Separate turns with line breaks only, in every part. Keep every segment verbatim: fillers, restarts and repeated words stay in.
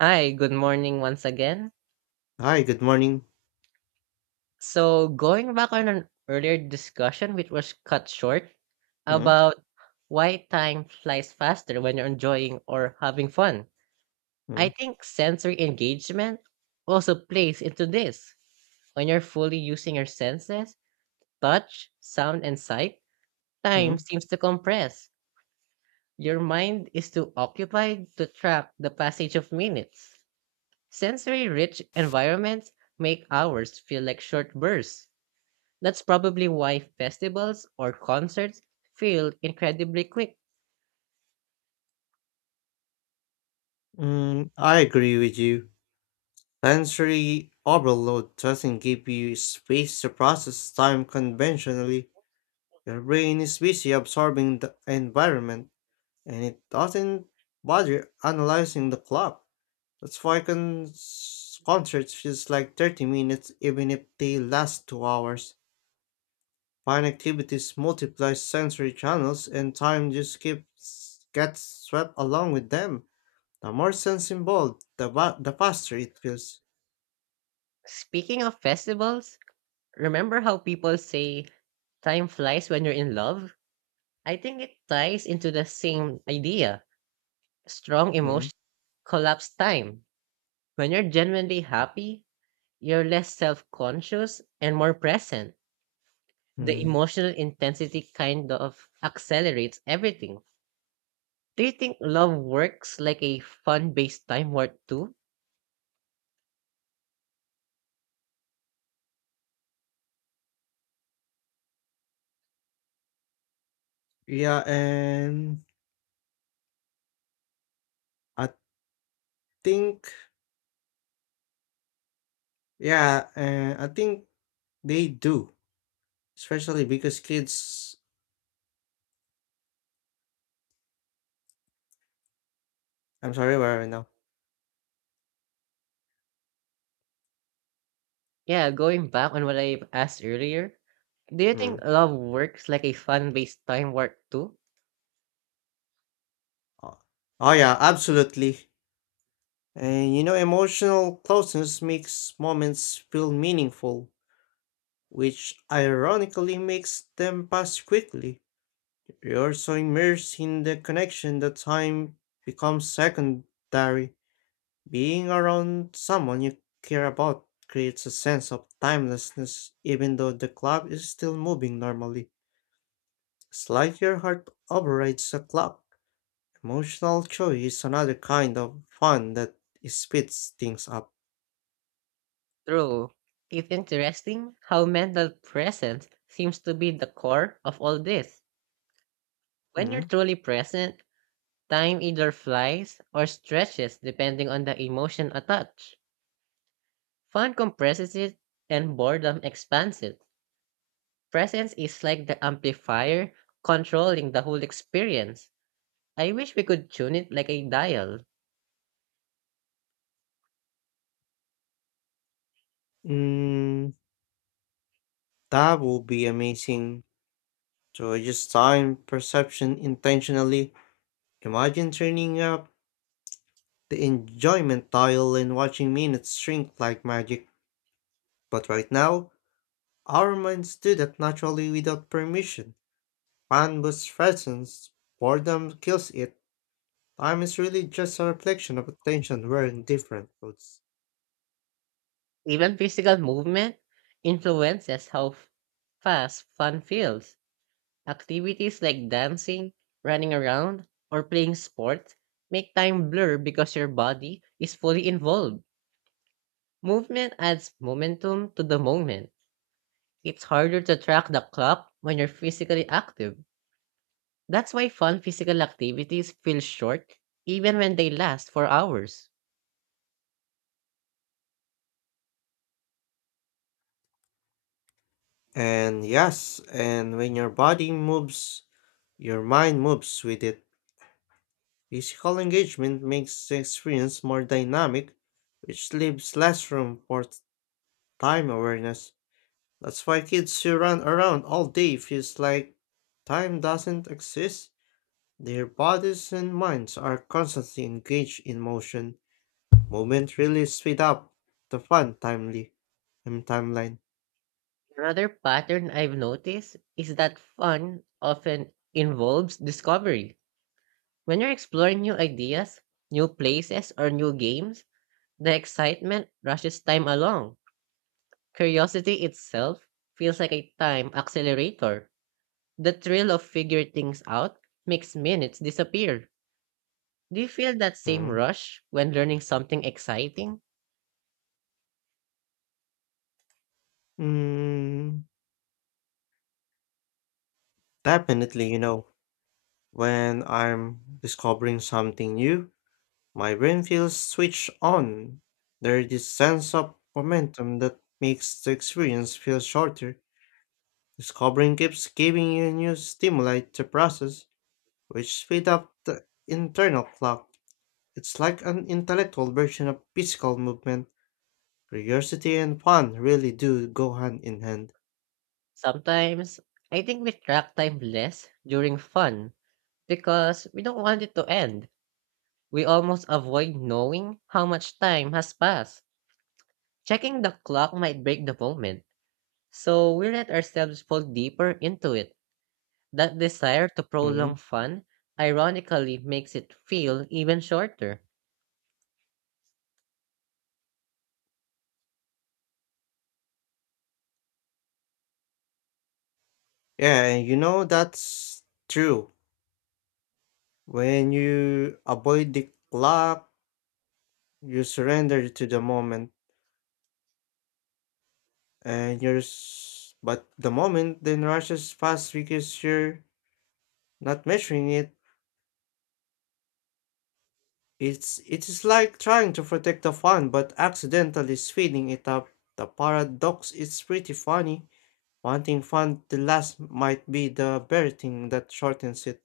Hi, good morning once again.
Hi, good morning.
So, going back on an earlier discussion, which was cut short,
Mm,
about why time flies faster when you're enjoying or having fun, I
mm,
think sensory engagement also plays into this. When you're fully using your senses, touch, sound, and sight, time
mm,
seems to compress. Your mind is too occupied to track the passage of minutes. Sensory rich environments make hours feel like short bursts. That's probably why festivals or concerts feel incredibly quick.
mm, I agree with you. Sensory overload doesn't give you space to process time conventionally. Your brain is busy absorbing the environment, and it doesn't bother analyzing the clock. That's why con- concerts feels like thirty minutes even if they last two hours. Fine activities multiply sensory channels, and time just keeps gets swept along with them. The more sense involved, the va the faster it feels.
Speaking of festivals, remember how people say time flies when you're in love? I think it ties into the same idea. Strong
Mm,
emotion collapse time. When you're genuinely happy, you're less self conscious and more present. The
mm.
emotional intensity kind of accelerates everything. Do you think love works like a fun-based time warp too?
Yeah, and I think yeah, and I think they do, especially because kids. I'm sorry, where are we now?
Yeah, going back on what I asked earlier, do you think
Mm.
love works like a fun-based time warp too?
Oh, oh yeah, absolutely. And you know, emotional closeness makes moments feel meaningful, which ironically makes them pass quickly. You're so immersed in the connection that time becomes secondary. Being around someone you care about creates a sense of timelessness, even though the clock is still moving normally. It's like your heart overrides the clock. Emotional joy is another kind of fun that speeds things up.
True. It's interesting how mental presence seems to be the core of all this. When you're
Mm,
truly present, time either flies or stretches depending on the emotion attached. Fun compresses it and boredom expands it. Presence is like the amplifier controlling the whole experience. I wish we could tune it like a dial.
mm, that would be amazing. To adjust time perception intentionally. Imagine turning up the enjoyment dial and watching minutes shrink like magic. But right now, our minds do that naturally without permission. Fun Fanbus threatens, boredom kills it. Time is really just a reflection of attention wearing different clothes.
Even physical movement influences how f- fast fun feels. Activities like dancing, running around, or playing sports make time blur because your body is fully involved. Movement adds momentum to the moment. It's harder to track the clock when you're physically active. That's why fun physical activities feel short even when they last for hours.
And yes, and when your body moves, your mind moves with it. Physical engagement makes the experience more dynamic, which leaves less room for time awareness. That's why kids who run around all day feels like time doesn't exist. Their bodies and minds are constantly engaged in motion. Movement really speed up the fun timely um, timeline.
Another pattern I've noticed is that fun often involves discovery. When you're exploring new ideas, new places, or new games, the excitement rushes time along. Curiosity itself feels like a time accelerator. The thrill of figuring things out makes minutes disappear. Do you feel that same
Hmm.
rush when learning something exciting?
Mm, definitely, you know, when I'm discovering something new, my brain feels switched on. There's this sense of momentum that makes the experience feel shorter. Discovering keeps giving you new stimuli to process, which speed up the internal clock. It's like an intellectual version of physical movement. Curiosity and fun really do go hand in hand.
Sometimes, I think we track time less during fun because we don't want it to end. We almost avoid knowing how much time has passed. Checking the clock might break the moment, so we let ourselves fall deeper into it. That desire to
Mhm.
prolong fun ironically makes it feel even shorter.
Yeah, and you know that's true. When you avoid the clock, you surrender to the moment, and you're s- but the moment then rushes fast because you're not measuring it. It's it is like trying to protect the fun but accidentally speeding it up. The paradox is pretty funny. Wanting fun to last might be the very thing that shortens it.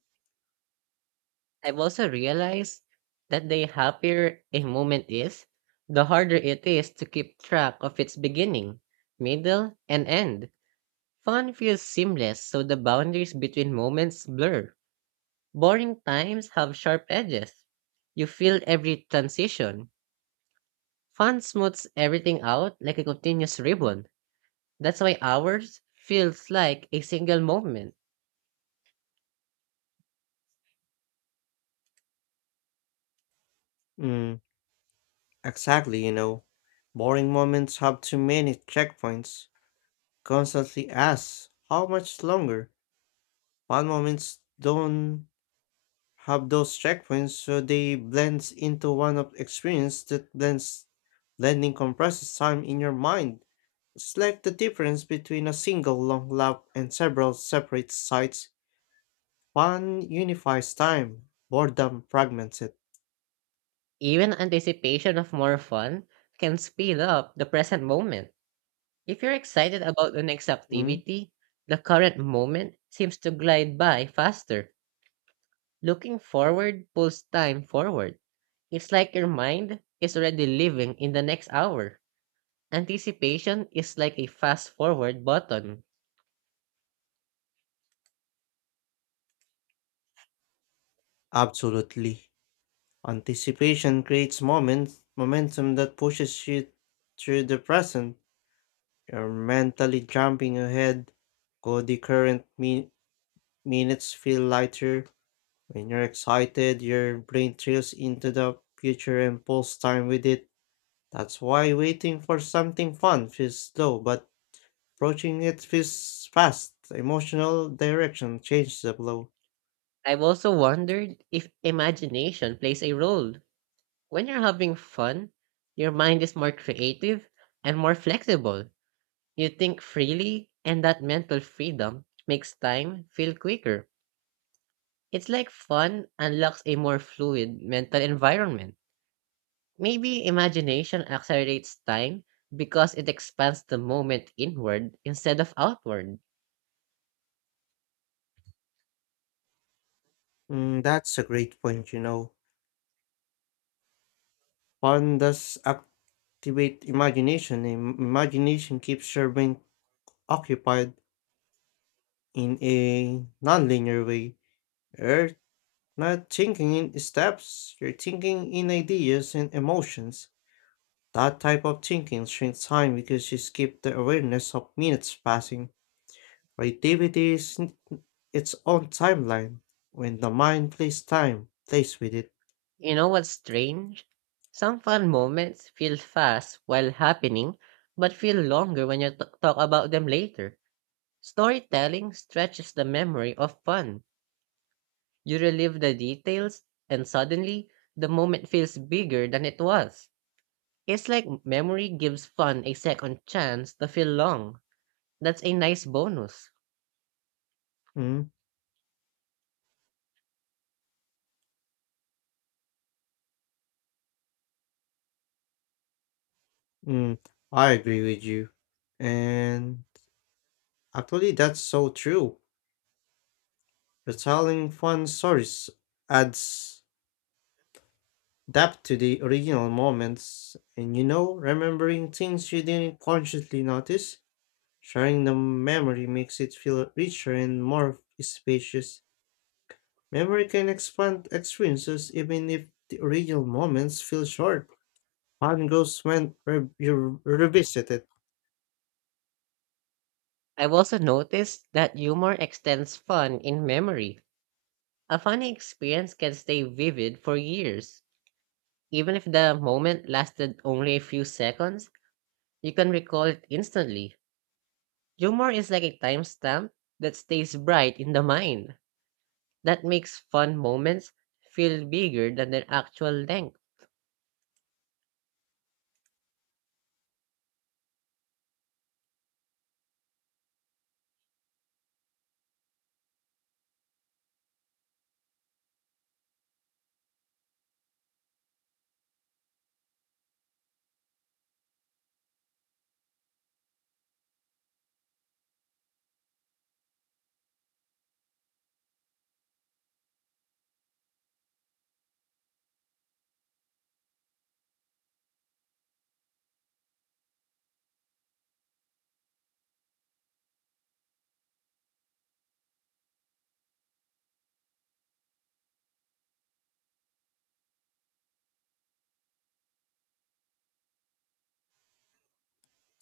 I've also realized that the happier a moment is, the harder it is to keep track of its beginning, middle, and end. Fun feels seamless, so the boundaries between moments blur. Boring times have sharp edges. You feel every transition. Fun smooths everything out like a continuous ribbon. That's why ours feels like a single moment.
Mm, exactly, you know. Boring moments have too many checkpoints. Constantly ask, how much longer? Fun moments don't have those checkpoints, so they blend into one of experience that blends. Blending compresses time in your mind. It's like the difference between a single long lap and several separate sites. Fun unifies time, boredom fragments it.
Even anticipation of more fun can speed up the present moment. If you're excited about the next
Mm.
activity, the current moment seems to glide by faster. Looking forward pulls time forward. It's like your mind is already living in the next hour. Anticipation is like a fast forward button.
Absolutely. Anticipation creates moments, momentum that pushes you through the present. You're mentally jumping ahead, so the current min- minutes feel lighter. When you're excited, your brain trails into the future and pulls time with it. That's why waiting for something fun feels slow, but approaching it feels fast. Emotional direction changes the flow.
I've also wondered if imagination plays a role. When you're having fun, your mind is more creative and more flexible. You think freely, and that mental freedom makes time feel quicker. It's like fun unlocks a more fluid mental environment. Maybe imagination accelerates time because it expands the moment inward instead of outward.
Mm, that's a great point, you know. Fun does activate imagination, and imagination keeps your brain occupied in a nonlinear way. You're not thinking in steps, you're thinking in ideas and emotions. That type of thinking shrinks time because you skip the awareness of minutes passing. Creativity is n- its own timeline. When the mind plays time, plays with it.
You know what's strange? Some fun moments feel fast while happening, but feel longer when you t- talk about them later. Storytelling stretches the memory of fun. You relive the details, and suddenly, the moment feels bigger than it was. It's like memory gives fun a second chance to feel long. That's a nice bonus.
Mm, mm, I agree with you. And actually, that's so true. Retelling fun stories adds depth to the original moments, and you know, remembering things you didn't consciously notice, sharing the memory makes it feel richer and more spacious. Memory can expand experiences even if the original moments feel short. Fun grows when re- you revisit it.
I've also noticed that humor extends fun in memory. A funny experience can stay vivid for years. Even if the moment lasted only a few seconds, you can recall it instantly. Humor is like a timestamp that stays bright in the mind. That makes fun moments feel bigger than their actual length.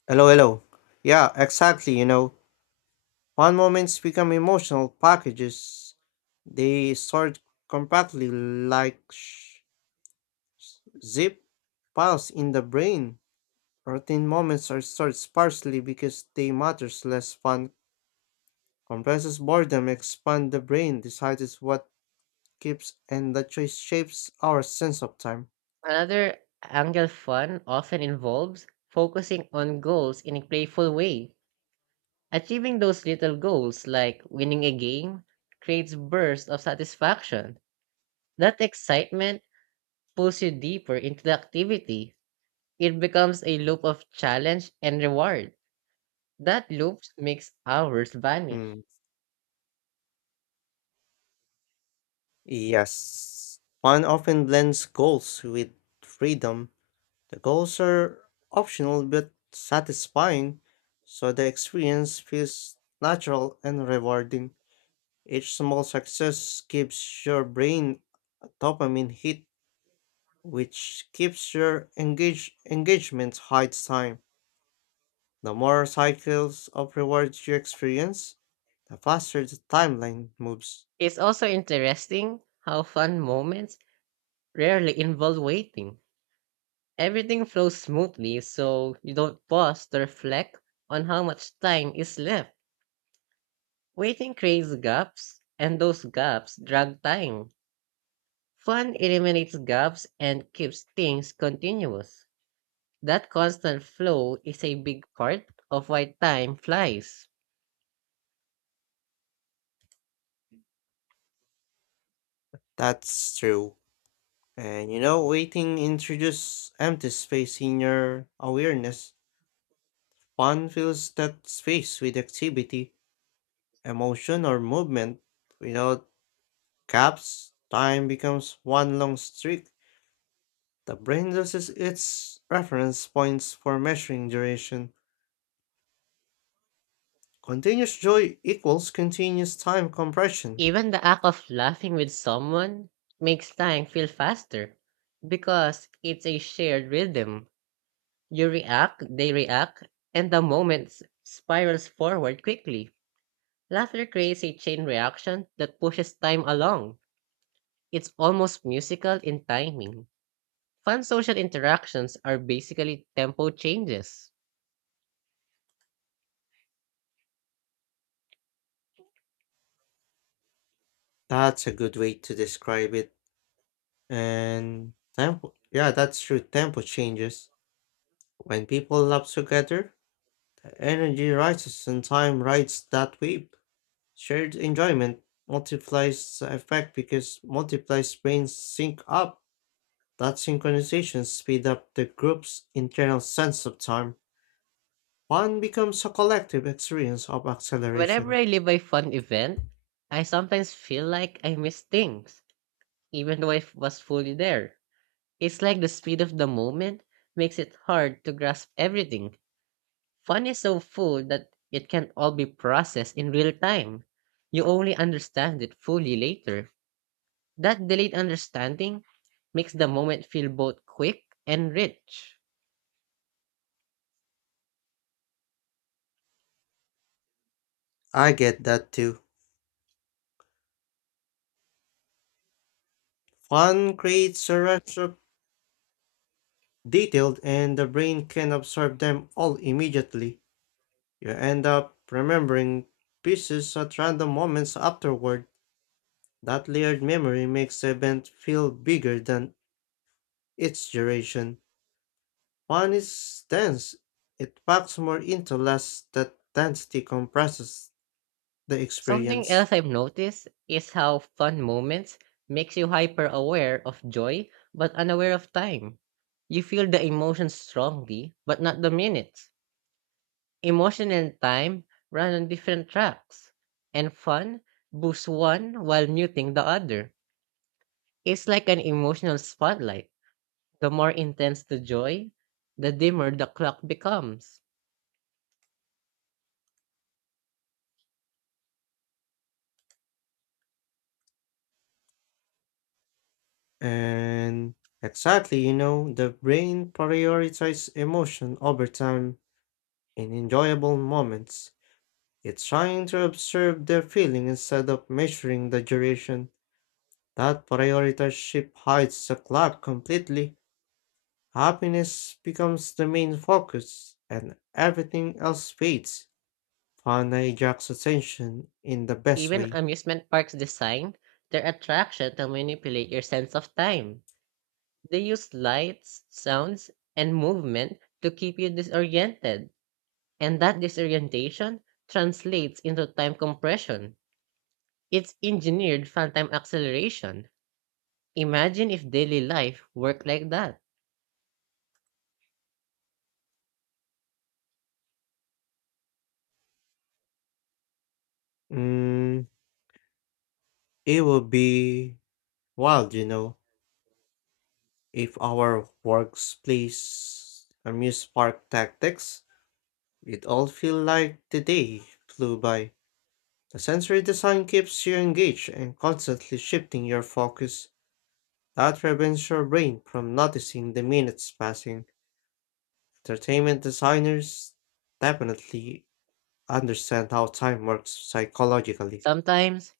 Hello, hello. Yeah, exactly, you know. Fun moments become emotional packages. They sort compactly like sh- zip files in the brain. Routine moments are stored sparsely because they matters less fun. Compresses boredom, expand the brain, decides what keeps, and the choice shapes our sense of time.
Another angle, fun often involves focusing on goals in a playful way. Achieving those little goals, like winning a game,
Adhering
creates
basket
bursts of
of rolls.
satisfaction. That excitement pulls you deeper into the activity. It becomes a loop of challenge and reward. That loop makes hours vanish.
Mm, yes. One often blends goals with freedom. The goals are optional but satisfying, so the experience feels natural and rewarding. Each small success gives your brain a dopamine hit, which keeps your engage engagement high time. The more cycles of rewards you experience, the faster the timeline moves.
It's also interesting how fun moments rarely involve waiting. Everything flows smoothly, so you don't pause to reflect on how much time is left. Waiting creates gaps, and those gaps drag time. Fun eliminates gaps and keeps things continuous. That constant flow is a big part of why time flies.
That's true. And you know, waiting introduces empty space in your awareness. One fills that space with activity, emotion, or movement. Without gaps, time becomes one long streak. The brain uses its reference points for measuring duration. Continuous joy equals continuous time compression.
Even the act of laughing with someone makes time feel faster because it's a shared rhythm. You react, they react, and the moment s- spirals forward quickly. Laughter creates a chain reaction that pushes time along. It's almost musical in timing. Fun social interactions are basically tempo changes.
That's a good way to describe it. And tempo, yeah, that's true. Tempo changes. When people love together, energy rises and time rides that wave. Shared enjoyment multiplies the effect because multiplies brains sync up. That synchronization speeds up the group's internal sense of time. Fun becomes a collective experience of
Whenever
acceleration.
I live a fun event, I sometimes feel like I miss things, even though I f- was fully there. It's like the speed of the moment makes it hard to grasp everything. Fun is so full that it can't all be processed in real time. You only understand it fully later. That delayed understanding makes the moment feel both quick and rich.
I get that too. Fun creates a rush of detailed and the brain can absorb them all immediately. You end up remembering pieces at random moments afterward. That layered memory makes the event feel bigger than its duration. Fun is dense. It packs more into less that density compresses the
Something
experience.
else I've noticed is how fun moments makes you hyper aware of joy but unaware of time. You feel the emotions strongly but not the minutes. Emotion and time run on different tracks, and fun boosts one while muting the other. It's like an emotional spotlight. The more intense the joy, the dimmer the clock becomes.
And exactly, you know, the brain prioritizes emotion over time in enjoyable moments. It's trying to observe the feeling instead of measuring the duration. That prioritize hides the clock completely. Happiness becomes the main focus, and everything else fades. Fun hijacks attention in the best
Even
way.
amusement parks design their attraction to manipulate your sense of time. They use lights, sounds, and movement to keep you disoriented, and that disorientation translates into time compression. It's engineered phantom acceleration. Imagine if daily life worked like that.
Mm, it would be wild, you know. If our workplace amused park tactics, it all feel like the day flew by. The sensory design keeps you engaged and constantly shifting your focus. That prevents your brain from noticing the minutes passing. Entertainment designers definitely understand how time works psychologically.
Sometimes,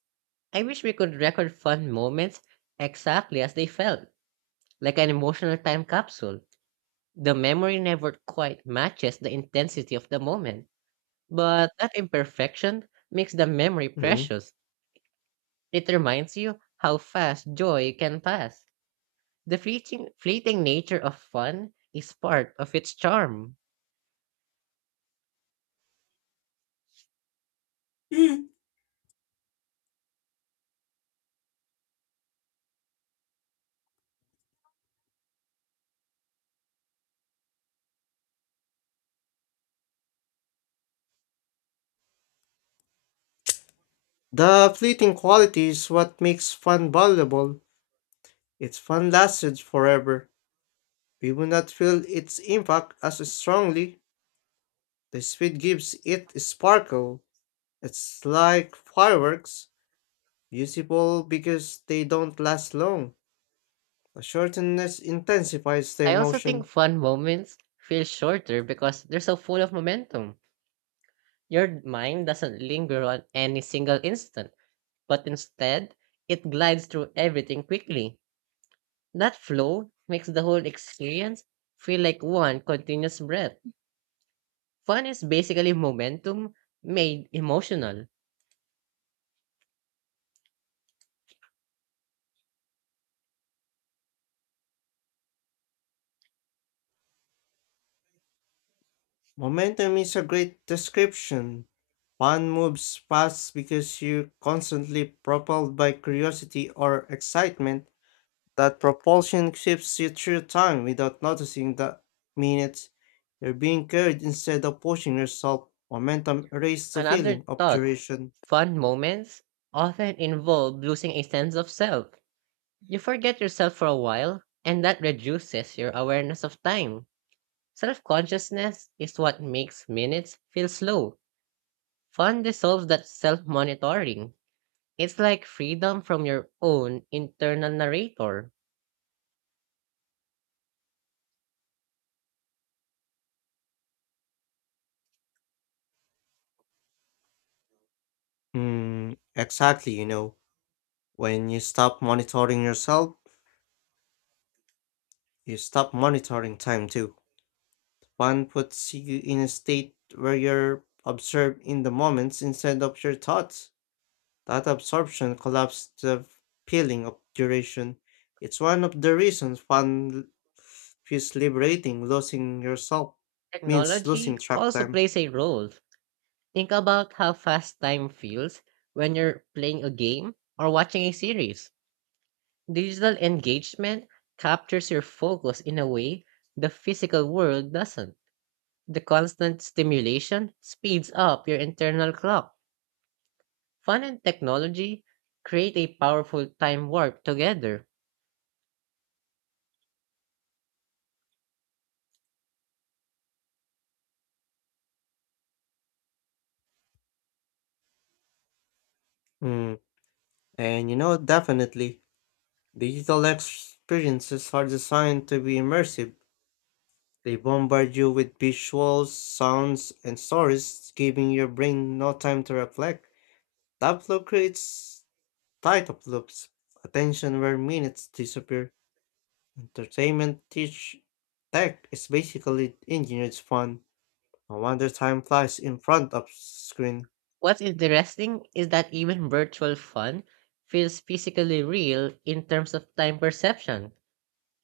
I wish we could record fun moments exactly as they felt, like an emotional time capsule. The memory never quite matches the intensity of the moment, but that imperfection makes the memory
Mm.
precious. It reminds you how fast joy can pass. The fleeting, fleeting nature of fun is part of its charm.
Mm. The fleeting quality is what makes fun valuable. It's fun lasted forever. We will not feel its impact as strongly. The speed gives it sparkle. It's like fireworks, beautiful because they don't last long. The shortness intensifies the
I also think
emotion.
fun moments feel shorter because they're so full of momentum. Your mind doesn't linger on any single instant, but instead, it glides through everything quickly. That flow makes the whole experience feel like one continuous breath. Fun is basically momentum made emotional.
Momentum is a great description. One moves fast because you're constantly propelled by curiosity or excitement. That propulsion shifts you through time without noticing the minutes. You're being carried instead of pushing yourself. Momentum erases the
Another
feeling of
thought,
duration.
fun moments often involve losing a sense of self. You forget yourself for a while, and that reduces your awareness of time. Self consciousness is what makes minutes feel slow. Fun dissolves that self monitoring. It's like freedom from your own internal narrator.
Hmm, exactly, you know. When you stop monitoring yourself, you stop monitoring time too. One puts you in a state where you're absorbed in the moments instead of your thoughts. That absorption collapses the feeling of duration. It's one of the reasons one feels liberating losing yourself means
Technology
losing track
also
time.
plays a role. Think about how fast time feels when you're playing a game or watching a series. Digital engagement captures your focus in a way the physical world doesn't. The constant stimulation speeds up your internal clock. Fun and technology create a powerful time warp together.
Mm. And you know, definitely, digital experiences are designed to be immersive. They bombard you with visuals, sounds, and stories, giving your brain no time to reflect. That flow creates tight loops, attention where minutes disappear. Entertainment teach Tech is basically engineered fun. No wonder time flies in front of screen.
What's interesting is that even virtual fun feels physically real in terms of time perception.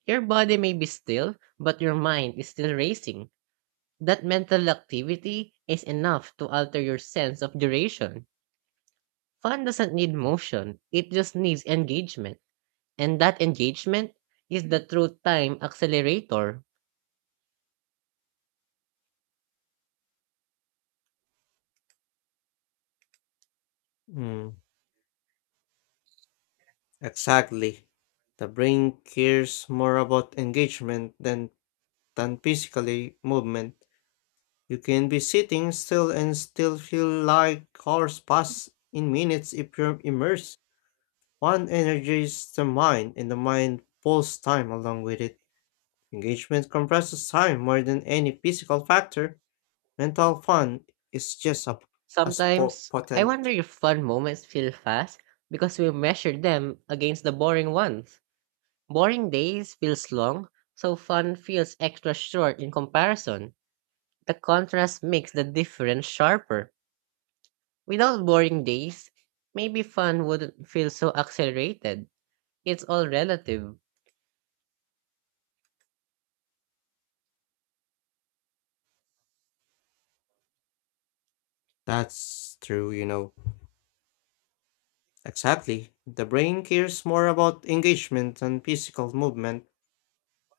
Your body may be still, but your mind is still racing. That mental activity is enough to alter your sense of duration. Fun doesn't need motion, it just needs engagement. And that engagement is the true time accelerator.
Mm, exactly. The brain cares more about engagement than than physically movement. You can be sitting still and still feel like hours pass in minutes if you're immersed. One energizes the mind and the mind pulls time along with it. Engagement compresses time more than any physical factor. Rental fun is just a, as po-
Sometimes, I wonder
potent.
if fun moments feel fast because we measure them against the boring ones. Boring days feels long, so fun feels extra short in comparison. The contrast makes the difference sharper. Without boring days, maybe fun wouldn't feel so accelerated. It's all relative.
That's true, you know. Exactly. The brain cares more about engagement and physical movement.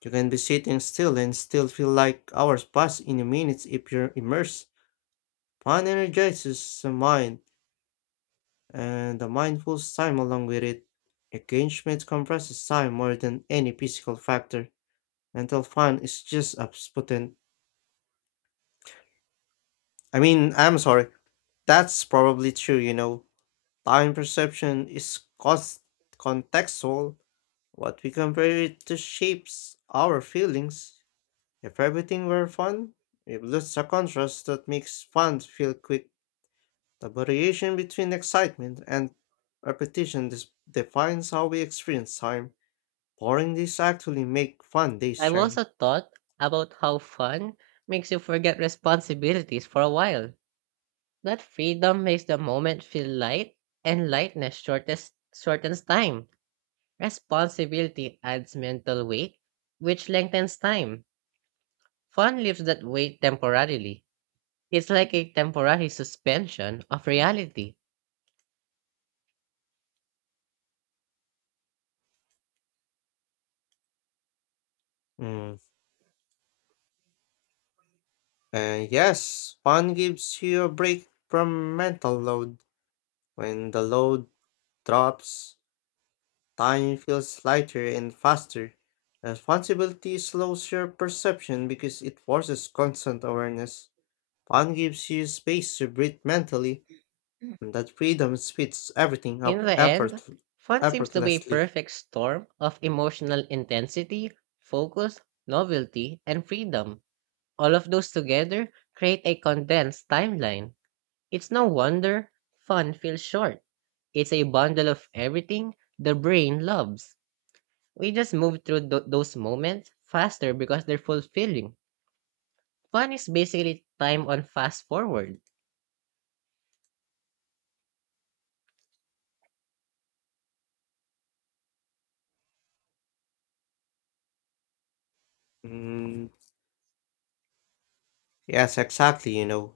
You can be sitting still and still feel like hours pass in a minute if you're immersed. Fun energizes the mind, and the mind pulls time along with it. Engagement compresses time more than any physical factor. Mental fun is just as potent. I mean, I'm sorry. That's probably true, you know. Time perception is cons- contextual. What we compare it to shapes our feelings. If everything were fun, we would lose the contrast that makes fun feel quick. The variation between excitement and repetition dis- defines how we experience time. Boring days actually make fun days
I've
shine.
also thought about how fun makes you forget responsibilities for a while. That freedom makes the moment feel light, and lightness shortest, shortens time. Responsibility adds mental weight, which lengthens time. Fun lifts that weight temporarily. It's like a temporary suspension of reality.
Hmm. And yes, fun gives you a break from mental load. When the load drops, time feels lighter and faster. Responsibility slows your perception because it forces constant awareness. Fun gives you space to breathe mentally, and that freedom speeds everything
In
up
the end,
effort,
fun seems to be a
effortlessly.
perfect storm of emotional intensity, focus, novelty, and freedom. All of those together create a condensed timeline. It's no wonder fun feels short. It's a bundle of everything the brain loves. We just move through tho- those moments faster because they're fulfilling. Fun is basically time on fast forward.
Mm, yes, exactly, you know.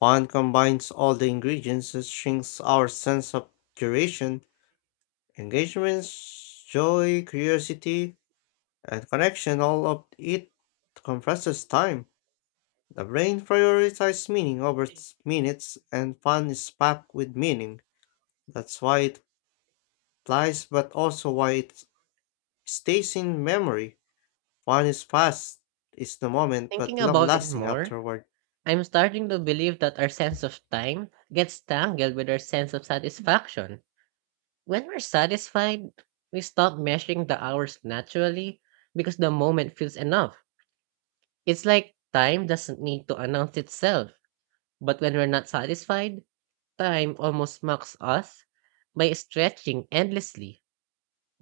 Fun combines all the ingredients that shrinks our sense of duration. Engagements, joy, curiosity, and connection all of it compresses time. The brain prioritizes meaning over s- minutes, and fun is packed with meaning. That's why it flies, but also why it stays in memory. Fun is fast, it's the moment,
Thinking
but long
about it
lasting
more,
afterward.
I'm starting to believe that our sense of time gets tangled with our sense of satisfaction. When we're satisfied, we stop measuring the hours naturally because the moment feels enough. It's like time doesn't need to announce itself. But when we're not satisfied, time almost mocks us by stretching endlessly.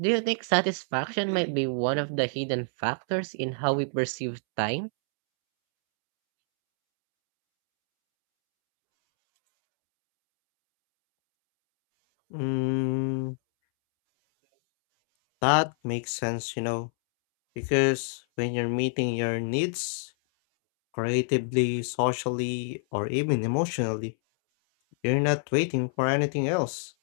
Do you think satisfaction might be one of the hidden factors in how we perceive time?
Mm, that makes sense, you know, because when you're meeting your needs creatively, socially, or even emotionally, you're not waiting for anything else.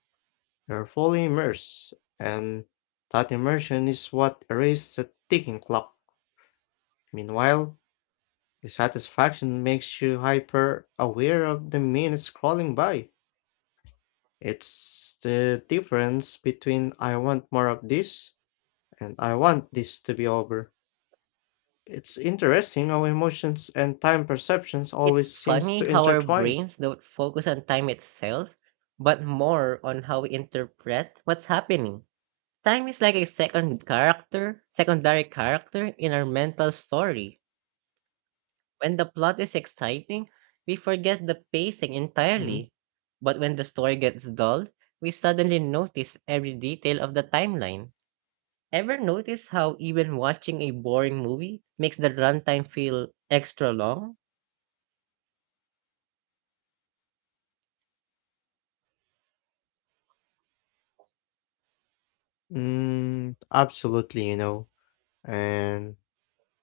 You're fully immersed, and that immersion is what erases the ticking clock. Meanwhile, the satisfaction makes you hyper aware of the minutes crawling by. It's the difference between I want more of this and I want this to be over. It's interesting how emotions and time perceptions
It's
always seems
funny
to
how our
intertwine.
brains don't focus on time itself, but more on how we interpret what's happening. Time is like a second character, secondary character in our mental story. When the plot is exciting, we forget the pacing
Mm,
entirely. But when the story gets dull, we suddenly notice every detail of the timeline. Ever notice how even watching a boring movie makes the runtime feel extra long?
mm, absolutely, you know. And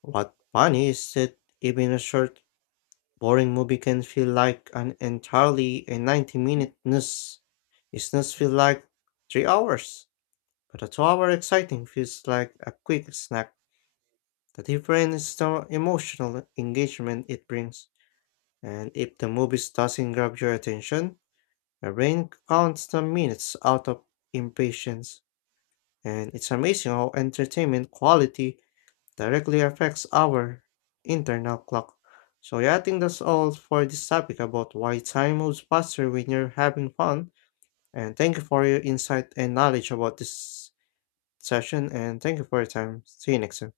what funny is that even a short, boring movie can feel like an entirely a ninety minute snooze. A snooze feels like three hours, but a two hour exciting feels like a quick snack. The difference is the emotional engagement it brings. And if the movie doesn't grab your attention, your brain counts the minutes out of impatience. And it's amazing how entertainment quality directly affects our internal clock. So yeah, I think that's all for this topic about why time moves faster when you're having fun. And thank you for your insight and knowledge about this session. And thank you for your time. See you next time.